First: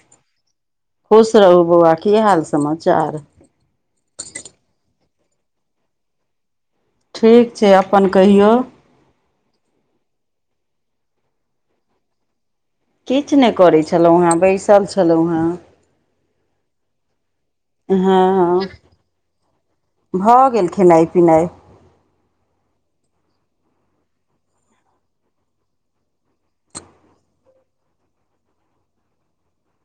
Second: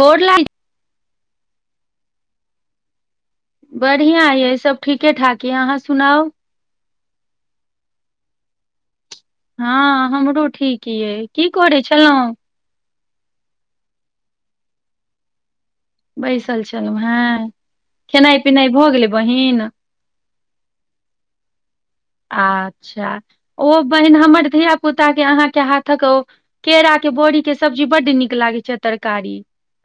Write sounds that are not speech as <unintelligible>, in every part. गोर लैगय खुश रहूॅं ब‌उआ की हाल समाचार बढ़िआँ ये सब ठीके ठाक यै अहाँ सुनाउ ठीक छैय, अपन कहियौ। ह हमरो ठीक यै, की करै छलौं? किछ नै करै छलौं हैंऽ, बैसल छलौं हैंऽ। बैसल छलौं हैंऽ? खेनाइ हँ पिनाइ भऽ गेलै बहिन? भऽ गेल खेनाइ पिनाइ। आच्छा, ओ बहिन हमर धिया पुता के अहाँके हाथक ओ केरा के बॉड़ी के सब्जी बड नीक लागै छै तरकारी।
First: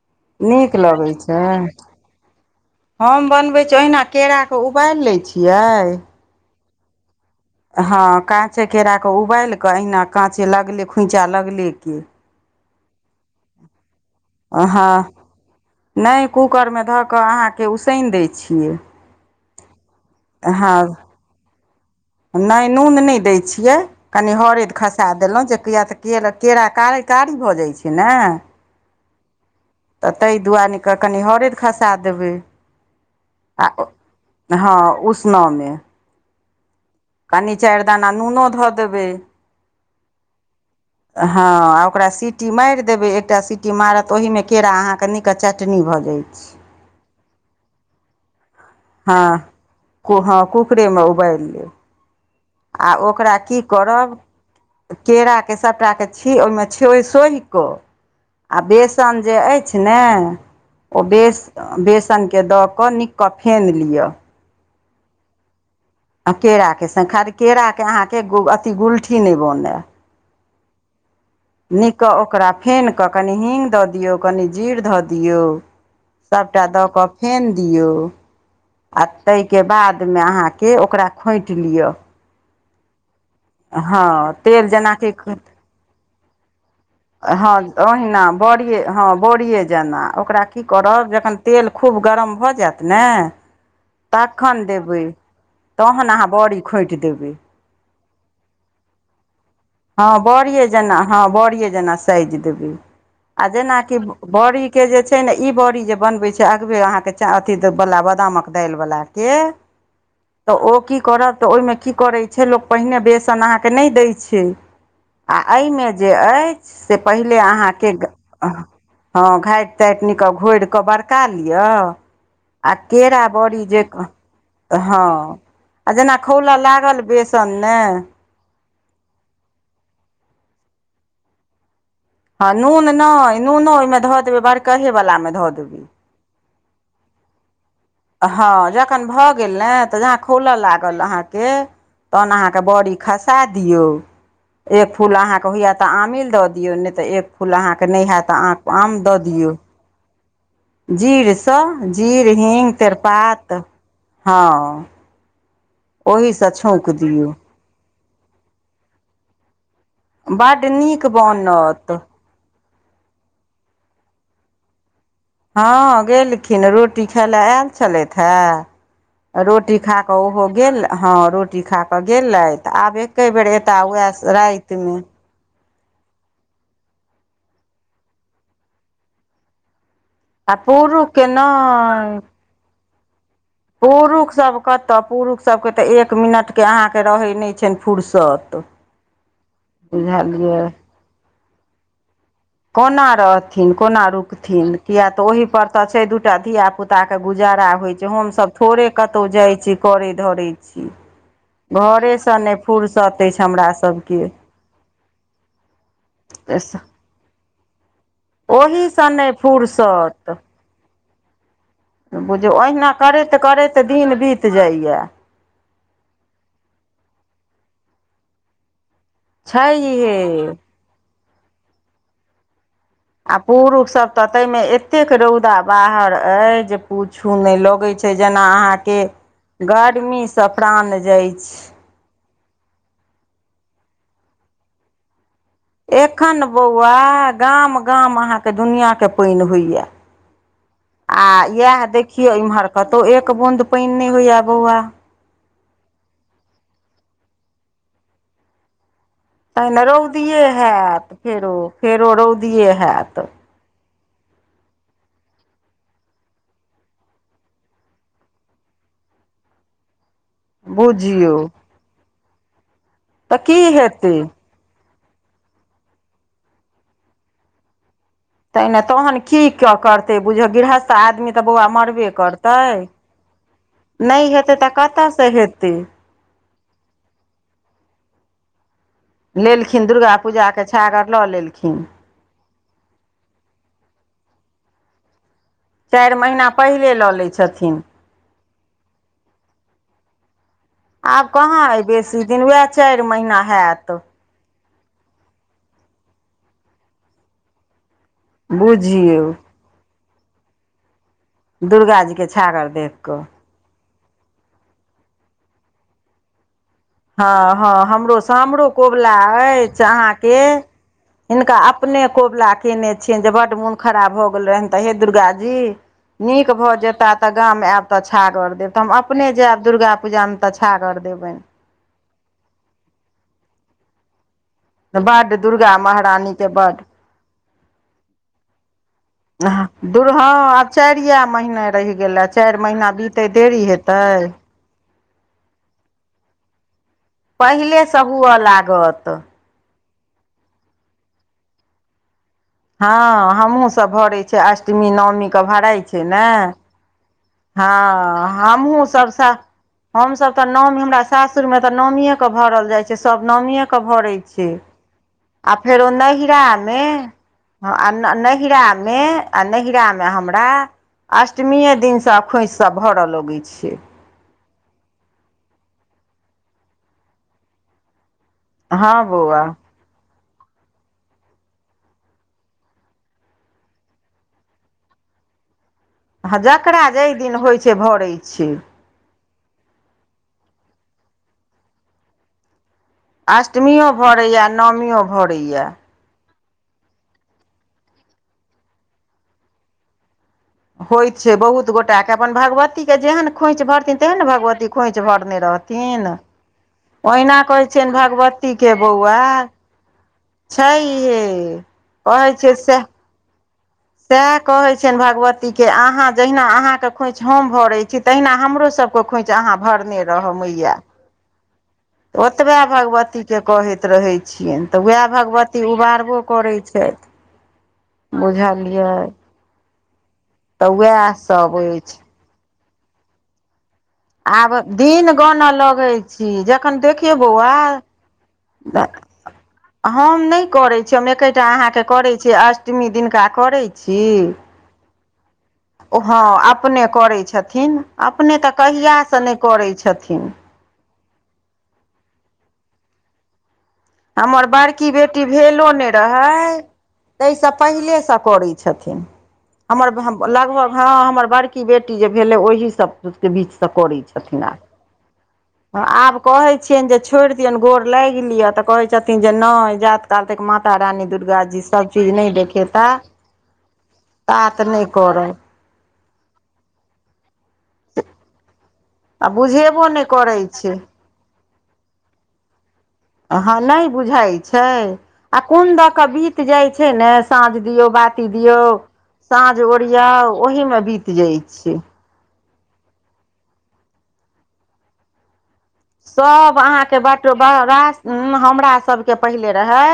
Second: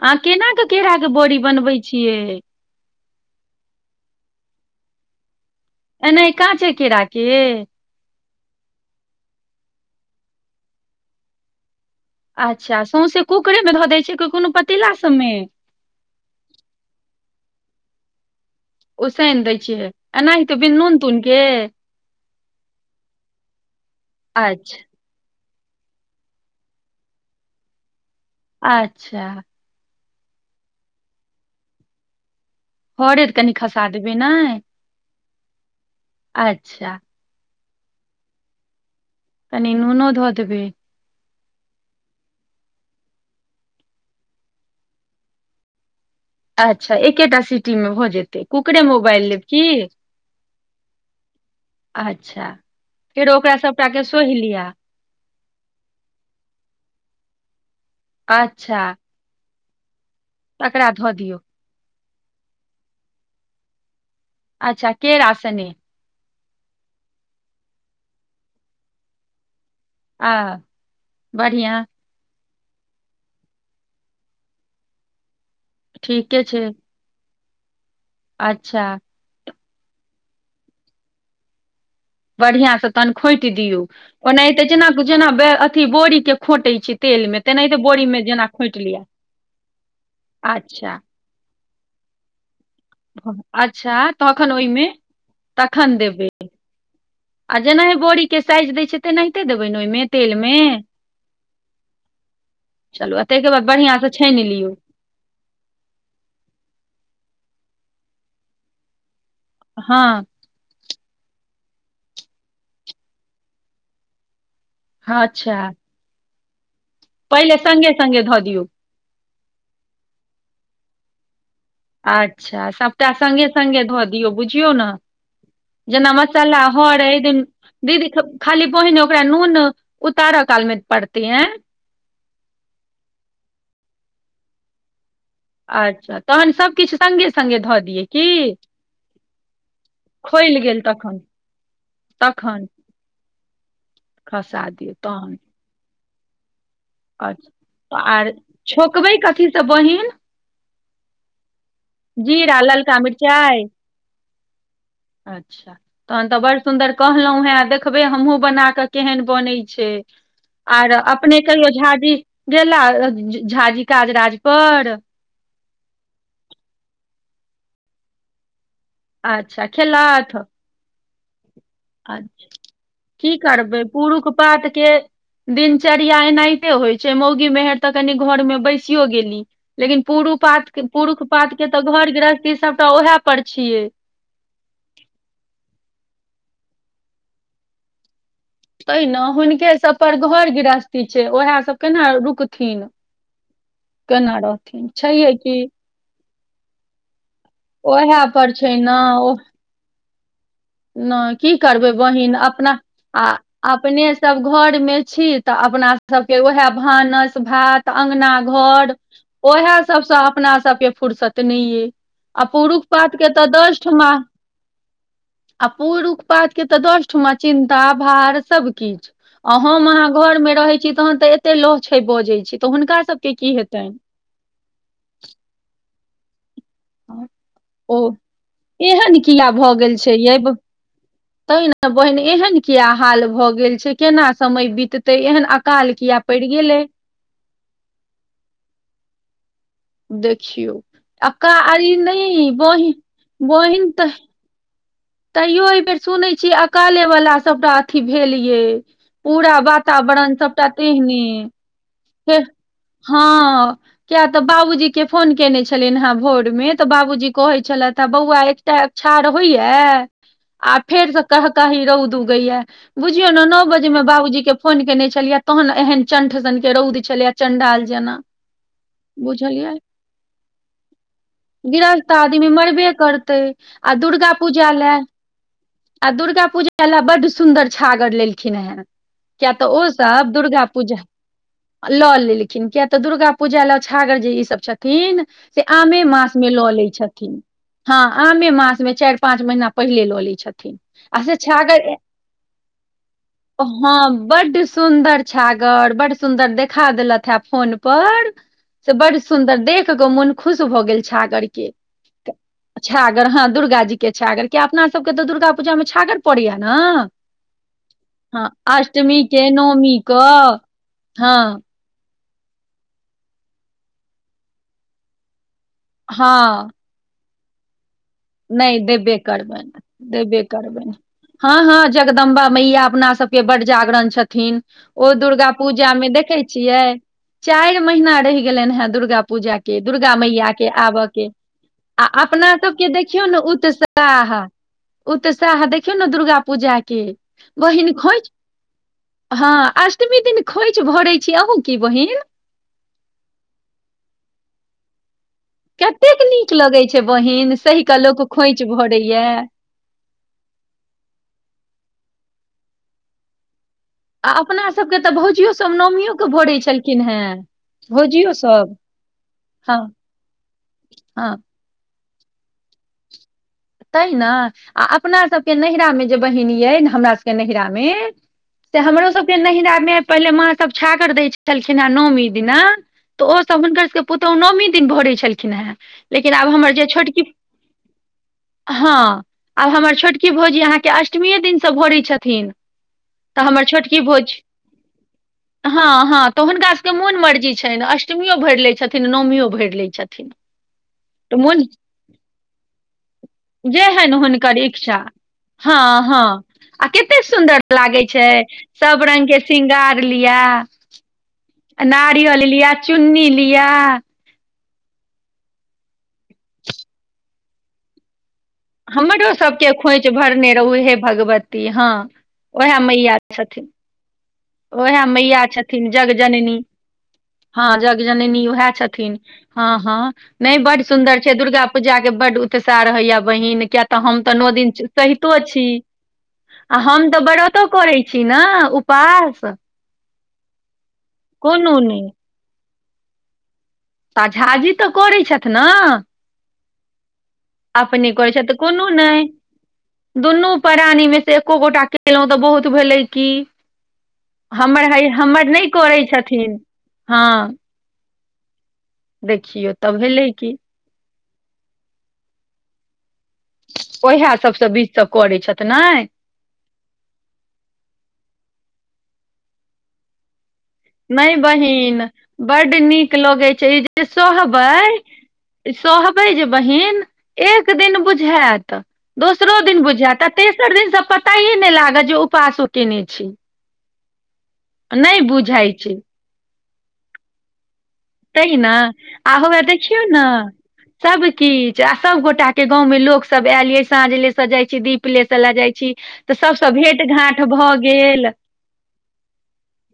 अहाँ केना क नीक केड़ा के लगै बॉड़ी छै बनबै छियै? हम बनबै छीयै ओहिना केराके उबाइल लैय छियै नैय काॅंचे केड़ा के? हँ काँचे केरा के उबाइल कऽ, अहिना काँचे लगले खोँइचा लगले के अच्छा सौंसे कुकरे मे धऽ दैय छियै कि कोनो अ पतीला हँ, सबमे नैय कूकर में धऽ कऽ अहाँके उसैन दै छियै। उसैन दै छियै एनाहिते बिन नून-तून के? नै नून नैय दै छियै, कनि हरैद अच्छा खसा सा देलौं, जे किआ तऽ केरा-केरा कार-कारी भऽ जाइ छै ने? अच्छा। त तैऽ दुआनि क कनि हरैद खसा देबै। हरैद कनि आ-अ, खसा देबै नै हँ उसनऽ में। अच्छा। कनी चैर दाना नूनो धऽ देबै। कनि नुनो धऽ देबै। हँ आ ओकरा सीटी माईर देबै, एकटा सीटी मारत त ओहिमे केरा अहाँके नीक क चटनी भऽ जाइ छै। अच्छा एकेटा सिटी में भऽ जे ते, कुकरे में हँ उवाइल लेब की? कु हँ कुकरेमे उबालि लेब अच्छा। फेरो ओकरा सबटा के सोइह‌ लिया। केरा के सबटा के छी-ओइ में छोइ-सोइह कऽ आ अच्छा बेसन जे अइ छ ने? तकरा ओ धऽ दियौ बेस-बेसन के दऽ कऽ नीक कऽ फेन लिअ। अच्छा केरा सने? आ केरा के सं-खारे केरा के अहाँके गु-अथी गुलठी नैय बनऽए। आ, बरहियां। त ओकरा फेन कऽ कनि हींग दऽ दियौ, कनि जीर धऽ दियौ। ठीके छै सबटा दऽ कऽ फेन दियौ। अच्छा। तै के बाद में अहाँके ओकरा खोंइट लिअ। बढ़ियां स तहन खोंइट दियौ, हँ ओनाहिते तेल जेना जेनाकि रु-जेना बे-अथी बोडी़ के खोंटै छी। तेल मे हँ तेनाहिते बोरी मे ओहिना जेना बॉड़ीये खोंटि लिअ हँ बॉडी़ए जेना, ओकरा की अच्छा करब जखन तेल खूब गरम भऽ जैत ने भऽ- अच्छा तखन ओहिमे देबै, तखन तहन देबै अहाँ बॉड़ी खोंइट देबै। आ जेनाहि बॉड़ी के साइज दैय छियै तेनाहिते देबै ना ओय हँ बॉड़िये जेना, हँ बॉड़िये जेना साइज देबै। चलू आ ताहिके बाद जेना कि बढ़िआँसँ छानि ब-बॉड़ी लियौ के जे छ छै ने? ई बॉड़ी जे बनबै छियै अगबे अहाँके चा-अथी दै-बला, बादामक दाइल बला के हँ। तऽ ओ की करब, तऽ ओई में की करै छै लोक पहिने बेसन अहाँ के नैय दै छै। आ अच्छा एयमे जे अइछ से पहिले अहाँके सङ्गे ग सङ्गे धऽ दियौ हँ घाइट ताइट निक क घोइर कऽ बरका लियऽ अच्छा सभटा संगे- संगे धऽ दियौ बुझियौ न। हँ आ जेना खौलऽ मसल्ला लागल हरैद बेसन ने दीदी खाली पहिने ओकरा नून उतारा काल मे पड़ते एं। हँ नून नय नूनो ओयमे धऽ देबै बड़कहे वलामे धऽ देबै। अच्छा तहन सभ किछ संगे-संगे धऽ दियै। की हँ जखन भऽ गेल ने तऽ जहाँ खोउलऽ खोलि गेल लागल तखन अहाँके तहन अहाँकेँ तखन बऽड़ी खसा दियौ खसा दियौ एक फूल तहन अहाँकेँ होइये त आमील दऽ दियौ नै त एक फूल अहाँके अच्छा नै हैत आर त अहाँ आ आम द छौकबै दियौ। कथीसँ बहिन। जीरसँ जीर जीरा हींग ललका तेजपात मिरचाइ हँ। अच्छा अहाँ त ओहीसँ बड़ छौँक सुन्दर दियौ कहलौं हेँ देख बय हमहु बना क केहन बनै छैय बड्ड आर नीक अपने कहियो बनत झाजी गेला अ झा झाजी काज राज पर। हँ गेलखिन रोटी खाय लए आयल छलैथ हे अच्छा रोटी खा कऽ खेलथि ओहो गेल हँ रोटी खा कऽ त आ गेलैथ आब एके की बेर एता करबै पुरुष वएह पात के रातिमे। दिनचर्या एनाहिते होइ छैय मौगी मेहर त कनि घरमे बैसियो गेली लेकिन पुरु आ पातके पुरुख पुरुषके पातके त घर नहि गृहस्थी सबटा ओहे पुरुख सभ कतऽ पुरुख सभके त एक मिनटके अहाँके रहै नै छैन फुरसत। तैं ने हुनके सब पर घर गृहस्थी छैय ओहे सब केना रुक कोना रहथिन कोना रुकथिन रहथिन किया त छैहे की ओहिपर त छै दू टा धियापुता त्ता के गुजारा होइ छैय ओएह पर हमसभ छै थोड़े ने कतौ जाइ छी करे धरैत। नय की करबै बहिन अपना फुर्सत आ अछि हमरा सभके अपनेसभ घरमे छी त अपनासभके वेहे भानस भात त अंगना घर ओहीसँ नहि ओहे सबसे फुर्सत अपना सबके फुर्सत नै अय। बुझु ओहिना करैत- करैत दिन बीत जाइए। आ पूरुख पातके त दस ठमा चिन्ता भार सब किछ आ हम अहाँ छैहे घरमे रहै छी तहन त एते लहछै बजै छी त हुनका सबके आ की पुरुख हेतनि सभ त तयमे एतेक रौदा बाहर अइ जे पुछु नै लगै ओ छैय जेना अहाँके एहन किया भऽ गेल छै गर्मीसँ यै प्राण जाय तै छैय। बहिन एहन किया हाल भऽ गेल छैय केना समय बीततै एहन अकाल किया एखन पड़ि गेलै बौआ गाम-गाम अहाँके दुनियाँके पइन होइए। देखियौ आ अकाल यएह ई देखियौ नहि इम्हर बहिन कतौ एक बूद बहिन पइन नै तऽ होइये बौआ। तैयो एय बेर सुनै छियै अकाले वला सभटा अथी भेल यै। पूरा वातावरण सबटा तेहने। ओ फेर ओ फेर हँ। किया त बाबूजीके फोन केने छलियैन हेँ भोरमे त बाबूजी कहे छलैथ हे बौआ त एकछार होइया आ फेर से बुझियौ कह कही रौद उगइयै बुझियौ तऽ ने की नौ बजे में हेतै बाबूजीके फोन केने छलियै तहन एहेन चण्ठ सनके रौद छलैए चणडाल जेना। तैं ने तहन की बुझलियै करतै बुझियौ गृहस्थ आदमी त बौआ गृहस्थ मरबे आदमी करतै। मरबे करतै आ नाय दुर्गा हेतै तऽ पूजा लए कतय सँ हेतै आ दुर्गा पूजा लए बहुत सुन्दर छागर लेलखिन हे क्ये तऽ ओ लेलखिन सब दुर्गा पूजाके पूजा छागर लऽ लेलखिन लऽ लेलखिन क्ये तऽ दुर्गा पूजा लऽ छागर ई सब जे छथिन से आमे मास मे लऽ लै छथिन हँ आमे मासे मे चार पाँच महीना पहिले लऽ लय छथिन आब अच्छ कहाँ छ अइ कर बेसी दिन उएह चारि महीना हैत हँ <unintelligible> बड सुन्दर छागर बड सुंदर छागर देखा देलत हे फोन पर से बड़ बुझियौ सुन्दर देख कऽ मोन खुश भऽ छागर के दुर्गा जीके छागर देख कऽ छागार हां दुर्गा जी के छागर क्याक अपना सबके तऽ दुर्गा पूजा मे छागर पड़ैया ने हँ हँ हमरो स हँ हमरो कबुला अष्टमी के अछ नौमी अहाँके कऽ हिनका हँ आपन अपने कबुला कने छियान जे बड मोन खराब भऽ गेल रहिन तऽ हे दुर्गा जी नीक हँ भऽ जेता तऽ गाम आब तऽ छागर देब नहि तऽ हम देबे अपने जायब करबनि दुर्गा पूजा मे देबे तऽ करबनि छागर देबयन हँ हँ जगदम्बा मैया अपना सब के बड जागरण छथिन ओ बड्ड दुर्गा पूजा मे देखैय महारानीके बड्ड छियै। चेयर महिना रहि गेलायन हेँ दुर्गा पूजा के दुर्गा मैया के आबय के आ गेलए अपना चारि सबके महीना देखियौ बीतेत ने देरी हेतै उत्साह उत्साह देखियौ ने दुर्गा पूजा के बहिन पहिलेसँ खोंइछ। हुअ लागत हँ अष्टमी दिन खोंइछ भरै छी अन्हु की बहिन हँ हमहूँ सभ भरैय छी अष्टमी नवमी के भराइ छै ने लगैय छै बहिन सहि कऽ लोक हँ खोंइछ हमहूं सभ भरैया सेह हम सभ तऽ नवमी हमरा सासुर मे तऽ नवमी ए के भरल जाइ छै सब नवमी ए के भरै छै। हमर सभ के तऽ भौजियो आ सब नवमी यो के भरे छलखिन हेँ। ह आ भौजियो नाहिरा सब मे आ हँ नाहिरा मे हमरा हँ अष्टमी ए दिन सँ खोयछ सब भरा लगैत छै। ताहिना आ अपना सब के नाहिरा मे जे बहिन ये हमरा सब के नहीरा मे से हँ हमरो सभ के बौआ नहीरा पहिले माँ सभ छागर दैत छलखिन हेँ नवमी दिना तऽ ओ सभ हुनकर सभ के पुतहु नवमी दिन भरै छलखिन हेँ लेकिन ह आब हमर जकरा जे जाहि छोटकी दिन होइत छै भराय छै। हँ आब हमर छोटकी भौजी अहाँ के अष्टमीे ये दिन सँ भरे छथिन तऽ हमर अष्टमियो छोटकी भोजी भरैए नवमियो भरैए हँ हँ तऽ हुनका सभ के मोन मर्जी छयन अष्टमि ओ भरि लैय छथिन नवमी ओ भरि लैत छथिन होइत छै तऽ मोन बहुत गोटाय के अपन भागवती पभागवती के जेहन खोइछ भरथिन जेहन तेहन भगवती खोइछ भरने रहथिन अ् <inaudible> ओहिना कहै छियन भगवती के बौआ शङंगार लििया <unintelligible> छाहिए नारियल लिआ चुन्नी लिआ सेह कहे छियन भगवती के अहाँ जहिना अहाँ के खोयाच हम भरे छी तहिना हमरो हमरो सब के खोयच हमरो सबके भरने खोइछ रहव भरने रहू माईया हे भगवती हँ ओएह मैया छथिन रहै छियनि तऽ उएह ओएह मैया भगवती छथिन उबारबो करै जगजननी छथि हँ जग जननी उएह बुझलियै छथिन हँ हँ नहि तऽ बड उएह सुन्दर छै सब दुर्गा अछि पूजाके बड उत्साह रहैया बहिन क्य तऽ हम तऽ नओ आब दिन सहितो गानऽ छी लगै छी आ जखन हम देखियौ तऽ बौआ व्रतो करै छी छी न उपास हम नहि करैत छी हम एकेठटा कोनो अहाँके नहि करैत छी अष्टमी दिनका करै त छी झाजी तऽ करै छ ओ हँ अपने करैत छथि अपने कहै छथि तऽ कोनो नहि करै छथिन दुनू प्राणीमे से एको गो टा केलहुँ तऽ बहुत भेललै की हमर बड़की हइ बेटी हमर भेलो नहि करैत रहै छथिन ताहिसँ हँ पहिलेसँ करैत छथिन देखियौ हमर तऽ भेलै की लगभग हँ हमर बड़की बेटी जे भेलै ओहि के बीजसँ करै ओएह छथिन आर सभसँ बीच सब करैत छथि ने आब कहै छियनि जे छोड़ि दियनि गोर लागि लियअ तऽ कहै छथिन जे नहि जात काल त मात नहि बहिन बड देखेता नीक लगै छै जे तात नहि करब सहबै सहबै जे बहिन एक दिन बुझायत आ दोसरो दिन बुझेबो नहि बुझायत आ करै छै तेसर दिनसँ पताये नहि लागत जे उपासो केने छी ह नहि बुझााय छै नहि आ कोन बुझाइ दऽ छै के बीत जाय छै ने साँझ दियौ बा ती दियऔ तहिना आ हौवे साँझ देखियौ ने ओरियाउ ओहिमे बीत सब जाय छै किछु आ सब गोटा के गाँवमे लोको सब आयल ये साँझ ले से जाय छै दीप लेसे ले जाय छै। सब अहाँके बाटो बा गेल हमरा सबके पहिले रहे।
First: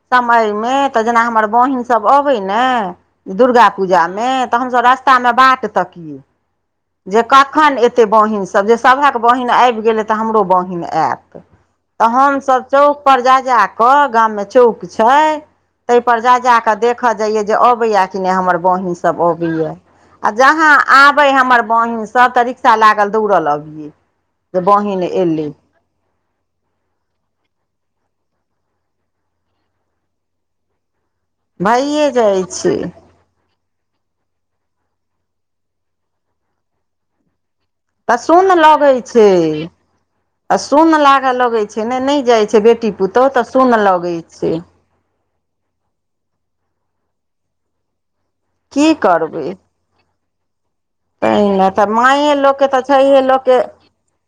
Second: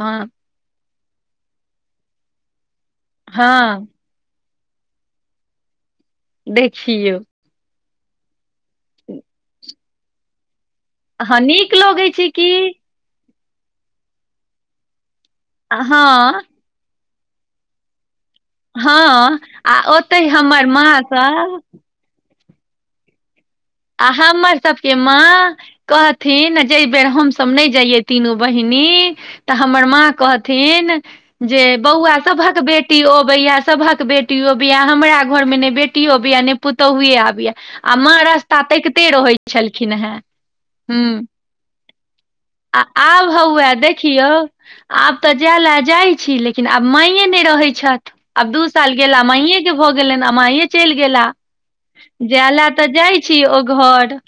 हँ समय मे तऽ जेना हमर बहिन सब अबै ने दुर्गा हँ पूजा मे तऽ हमसभ रस्ता मे बाट तकियए देखिी जे कखन एते बहिन सब जे सभह के बहिन आबि गेले ते हमरो बहिन हँ आयत नीक त लगै छै कि हमसब चौक पर जा जा कऽ गाम मे चौक छै ता पर जा हँ जा कऽ देख देखऽ जाइया जे अबैया कि ने हमर बहिन सब हँ अबैया आ ओतहि आ हमर जहााँ माँ आबे सब हमर बहिन सब तऽ रिक्शा लागल दौड़ल अबियै आ हमर जे सबके बहिन एलै माँ कहथिन जे बेर हमसभ नहि जाइये तीनू बहिनी तऽ हमर माँ कहथिन जे भइए बौआ जाइ सभक छै बेटी अबैया सभक बेटी बेटियो बिया हमरा घर मे ने बेटियो बय ने पुतोहुे आबैया आ माँ तऽ र सुन्न लगै छै आ सुन हूँ लागे लगै छै ने नहि जाइ आ बेटी आब पुतोह तऽ हौआ सुन लगै देखियौ छै। आब तऽ जाय ला जाइ छी लेकिन आब माइये नहि रहै छथि आब दू साल गेला मइये के भऽ गेलनि अमाय एहि ने तऽ मायए लोकके तऽ जाइ छए छी लोकके ओ घर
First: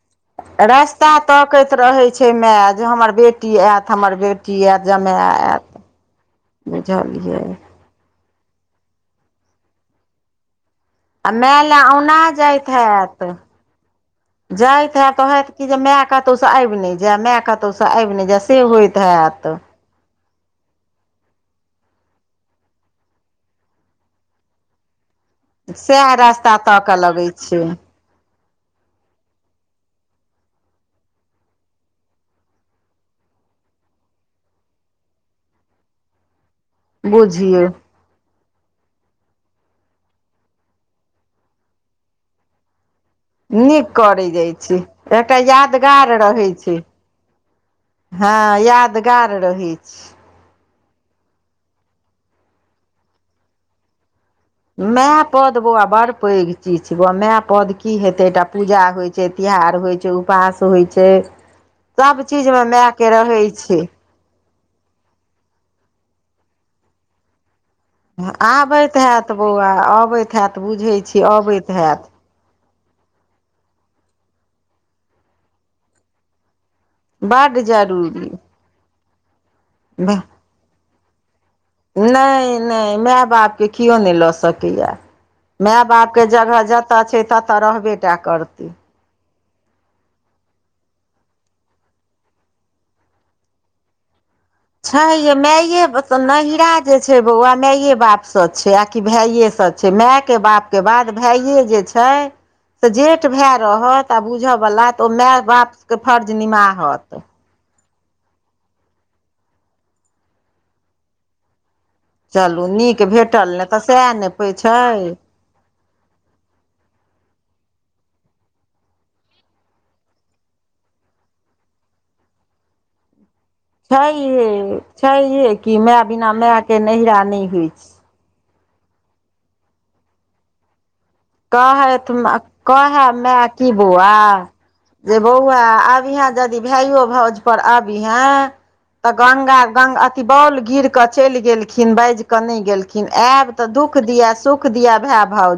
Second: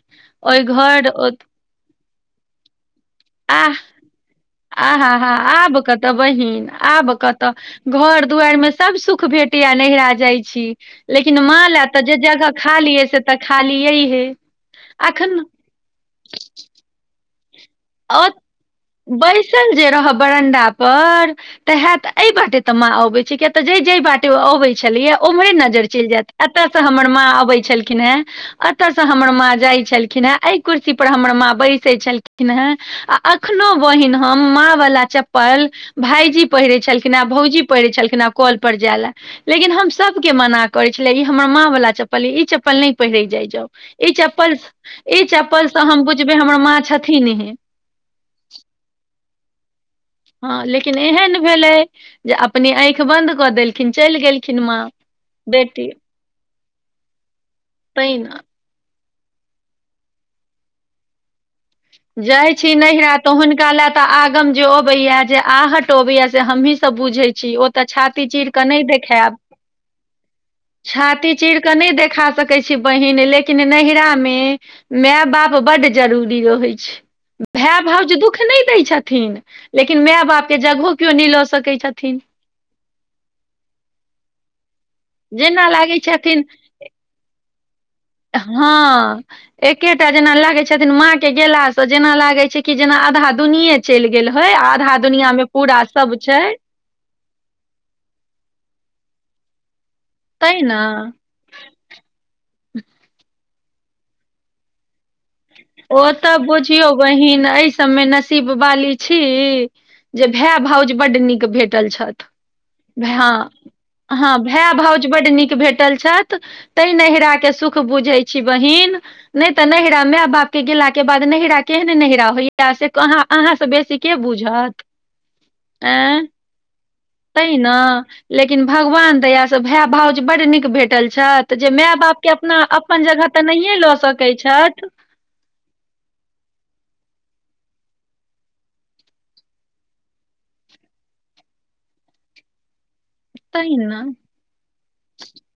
ओहि रास्ता घर तकैत रहैत छै माय जे हमर बेटी आह आयत हमर बेटी आयत आहा जमाय हा आयत आब कतऽ बहिन आब बुझलियै कतऽ घर दुआर मे सब सुख भेटैया नहिरा जाइ छी आ लेकिन माँ माय लए ले तऽ जे औना जगह जाइत खाली यए से हैत तऽ खाली यहिहे जाइत हैत तऽ अखन हैत कि जे माय कतहु से आबि नहि जाय माय कतहु से आबि नहि जाय से होइत हैत ज रह बरंडा पर, ते हेत ए बाटे ते माँ अबे छै, किया ते जै- जै बाटे अबे छलियै, ओम्हर नजर चलि सएह जायत, रास्ता एतयसँ ताकऽ हमर माँ लगै अबै छै छलखिन हेँ। एतऽ से हमर माँ जाय छलखिन हे, एहि कुर्सी पर हमर माँ बैसे छलखिन है, आ अखनो बहिन हम, माँ वला चप्पल, भायजी पहिरै छलखिनँ है, भौजी बुझियौ पहिरे छलखिने है। कल पर जाय ले, लेकिन हम सब के मना करे छलिये, ई हमर माँ वाला चप्पल य, इ चप्पल नहि पहिरै जाइ -जाउ, नीक ई करै चप्पल, जाइ छै ई एकटा चप्पलसँ हम यादगार बुझबै रहै हमर माँ छै छथिन हे। हँ, यादगार रहै छै। हँ, लेकिन एहन भेलै, जे अपने आँखि बंद कऽ देलखिन, चलि गेलखिन। माँ माए पद बौआ बेटी बड़ पैघ चीज छै, बौआ माए पद की हेतै, तहिना एकटा पूजा होइत छै, तिहार होइत छै, उपास होइत छै। सभ जाइ चीजमे छी मायके नहरा, त रहै हुनका छै ले आगम जे अबैया, जे आहट अबैया से, हमहीं सब बुझै छी। तऽ छाती चीर कऽ नहि आबैत हैत देखायब, बौआ अबैत हैत बुझै छी छाती चीर अबैत कऽ नहि हैत देखा सकै कहै छी बहिन, लेकिन नैहरा मे माय -बाप बड्ड जरूरी रहै छै। बड्ड भय -भाउज जरूरी दुःख नहि दै छथिन, लेकिन माय -बापके जगहो केओ नहि लऽ सकैत छथि। नहि -नहि माय बापके किओ नहि लऽ सकैए। जेना माय- लागै बाप के छथिन जगह जेत छै, ततऽ रहबे टा करतै हँ। एकेटा जेना लागे छथिन, माँ के गेला से, जेना लागे छै कि, जेना आधा दुनिये चलि गेल होइ, आधा छै दुनिया जे में पूरा मायए सब छै। नैहरा जे छै बौआ, मायए बाप से छै, आ कि भाये से छै, माय के तै बाप के ने बाद, भाय भाये जे छै, से जेठ भाय रहत, आ बुझ बाला त ओ तऽ बुझियौ बहिन! एइछ तै मे नसीब वाली छी, जे भाय भौज बड नीक भेटल छथि। चलू नीक हय, भेटल ने तऽ सएह ने हँ, पै भाय भौज छै बड नीक भेटल छथि। तै नैहरा के सुख बुझै छी बहिन! नहि तऽ नैहरा माय- बाप के गेला के बाद, केहने नहिरा होइया से अहाँ से बेसी छै के ये, बुझत छै ये, कि माय बिना माय के नैहरा नहि ते होइ छै ने, लेकिन भगवान दया से, भाय भाउज बड नीक भेटल। छथि, जे माय कहैत बापके अपना, अपन कहए जगह तऽ नहिए लऽ सकैत छथि। गे बौआ, आबिहें यदि भाइयो भौज पर आबिहें। तऽ गंगा, गंगा अथि बाल गिर के चलि गेलखिन, बैज के नहि गेलखिन। लेकिन आयब तऽ, दुख तहिना दिया, सुख दिया, भाय भाउज!